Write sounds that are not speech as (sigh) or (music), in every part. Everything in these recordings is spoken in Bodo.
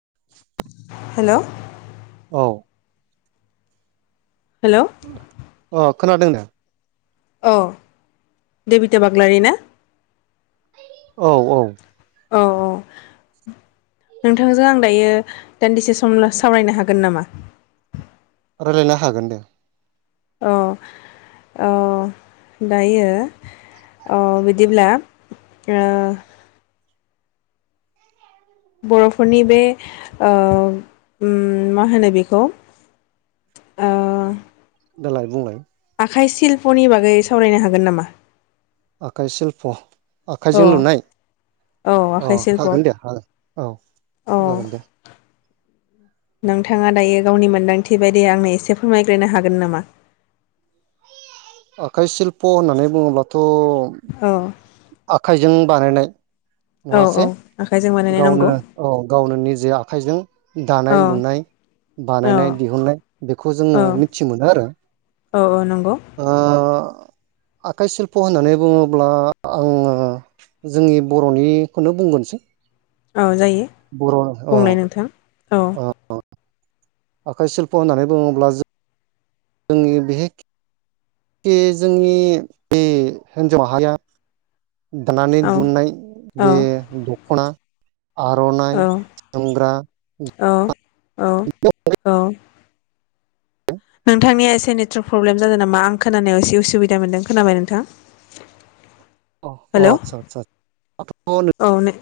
(unintelligible) हेल' औ हेल' औ अ खोनादों दा? औ देबिता बाग्लारि ना? औ औ औ औ नोंथांजों आं दायो दान्दिसे सम सावरायनो हागोन नामा? रायलायनो हागोन दे। अ औ दायो औ बिदिब्ला ओ बर'फोरनि बे ओ उम मा होनो बेखौ ओ दालाय बुंलाय आखाइ सिल्पनि बागै सावरायनो हागोन नामा? आखाइ सिल्प' औ आखाइजों लुनाय औ अ आखाइ सिल्प' हागोन दे हागोन अ औ जागोन दे। नोंथाङा दायो गावनि मोनदांथि बायदि आंनो एसे फोरमायग्रोनो हागोन नामा? आखाइ सिल्प' होननानै बुङोब्लाथ' औ आखाइजों बानायनाय औ औ नङासे आखाइजों बानायनाय गावनो नंगौ औ गावनो निजा आखाइजों दानाय औ लुनाय औ बानायनाय दिहुननाय बेखौ औ जोङो मिथि मोनो आरो औ नंगौ ओ आखाइ सिल्प' होननानै बुङोब्ला आङो जोंनि बर'निखोनो बुंगोनसै औ जायो बर' अ बुंलाय नोंथां औ अ आखाइ शिल्प' होननानै बुङोब्ला जो जोंनि बेेक खे जोंनि बे हिन्जाव माहारिया दानानै औ दिहुननाय बे दख'ना औ आर'नाइ जोमग्रा औ औ औ नोंथांनिया एसे नेटवर्क प्रब्लेम जादों नामा आं खोनानायाव एसे उसुबिदा मोनदों खोनाबाय नोंथां? अ अ हेलौ आतसा आतसा औ ने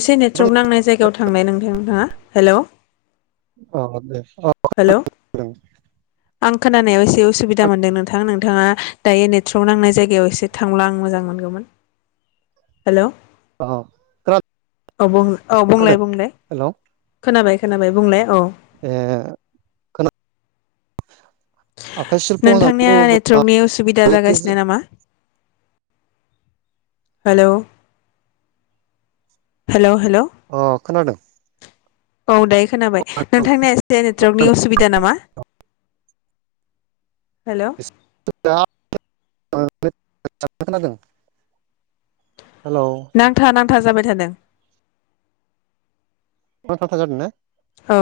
एसे नेटवर्क नांनाय जायगायाव थांनाय नोंथां नोंथाङा हेलौ अ दे अ हेल' आं (unintelligible) खोनानायाव एसे असुबिदा मोन्दों नोंथां नोंथाङा दायो नेटर्क नांनाय जायगायाव एसे थांला आं मोजां मोनगौमोन। हेल' औ अ औ बु खोनादों बुंलाय बुंलाय हेलौ खोनाबाय। खोनाबाय बुंलाय औ। ए खोना आखाइ सिल्प' होननानै नोंथांनिया बुङोब्ला नेटवर्कनि उसुबिदा एखे जागासिनो नामा? हेल' हेल'। अ खोनादों। औ दायो खोनाबाय नोंथांनि एसे नेटवर्कनि असुबिदा नामा? हेल'। (unintelligible) नांथा नां नांथा जाबाय थादों। नांथा नांथा जादों ने? अ।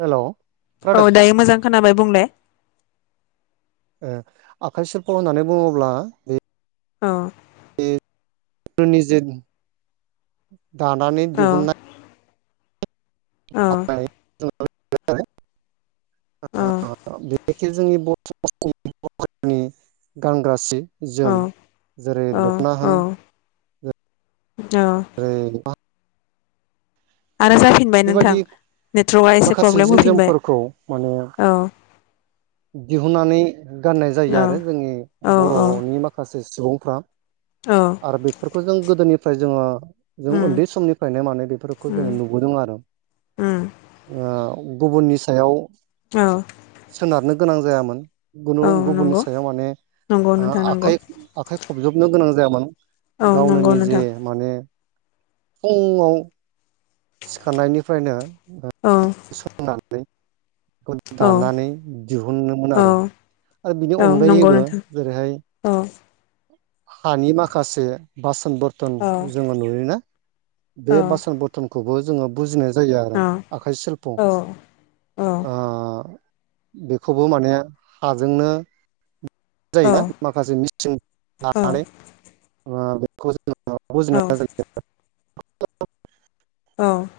हेल'। औ दायो मोजां। खोनाबाय बुंलाय। ओ आखाइ सेरफाव होननानै बुङोब्ला बे औ। निजे दानानै औ दिहुननाय औ (unintelligible) औ जोंनि बर' बर' रिनि गानग्रा जि जोम जेरै औ दख'ना होन औ। जेरै आरो जाफिनबाय नोंथां बेबायदि नेटवर्कआ एसे माखासे प्रब्लेम जि होफिनबाय जोमफोरखौ माने औ। दिहुननानै गाननाय जायो औ आरो जोंनि औ औ बर'नि माखासे सुबुंफ्रा औ आरो बेफोर खौ जों गोदोनिफ्राय जोङो जों उम उन्दै समनिफ्रायनो माने बेफोरखौ जों उम नुबोदों आरो उम ओ गुबुननि सायाव औ। सोनारनो गोनां जायामोन। गुनु औ गुबुननि नंगौ सायाव माने नंगौ ओ नोंथां नंगौ आखाइ आखाइ खबजोबनो गोनां जायामोन। औ गावनो नंगौ निजे नोंथां माने ओं औ सिखारनायनिफ्रायनो ओ औ सोंनानै (inaudible) औ दानानै दिहुनोमोन औ आरो आरो बिनि औ नंगौ अनगायैबो नोंथां जेरैहाय औ हानि माखासे बा सन बर्थन औ जोङो नुयोना? बे औ बासोन बरथनखौबो। जोंङो बुजिनाय जायो आरो औ आखाइ सिल्प' ओ। औ-औ-औ-औ-औ-औ-औ-औ-औ बेखौबो माने हाजोंनो जायोना माखासे मि (inaudible) लानानै (inaudible) बेखौ जों (unintelligible) (inaudible) औ (inaudible)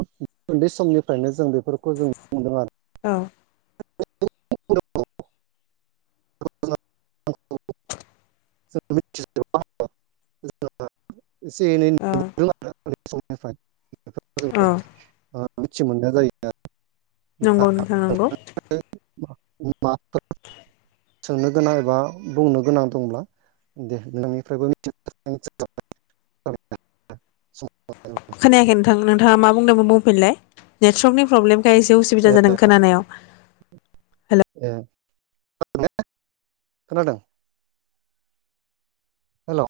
(inaudible) उन्दै समनिफ्रायनो जों बेफोरखौ जों (inaudible) आरो औ (unintelligible) (unintelligible) (unintelligible) एसे एनै नु (unintelligible) आरो उन्दै समनिफ्राइ अ निसे मोननाया जायो दा नंगौ नोंथां नंगौ। म सोंनो गोनां एबा बुंनो गोनां दंब्ला दे नोंनिफ्रायबो (unintelligible) खोनायाखै नोंथां नोंथाङा मा बुंदोंमोन? फलाय नेटवर्कनि प्रब्लेम। बेाय एसे उसुबिदा जादों खोनानायाव हेल' (unintelligible) खोनादों हेल'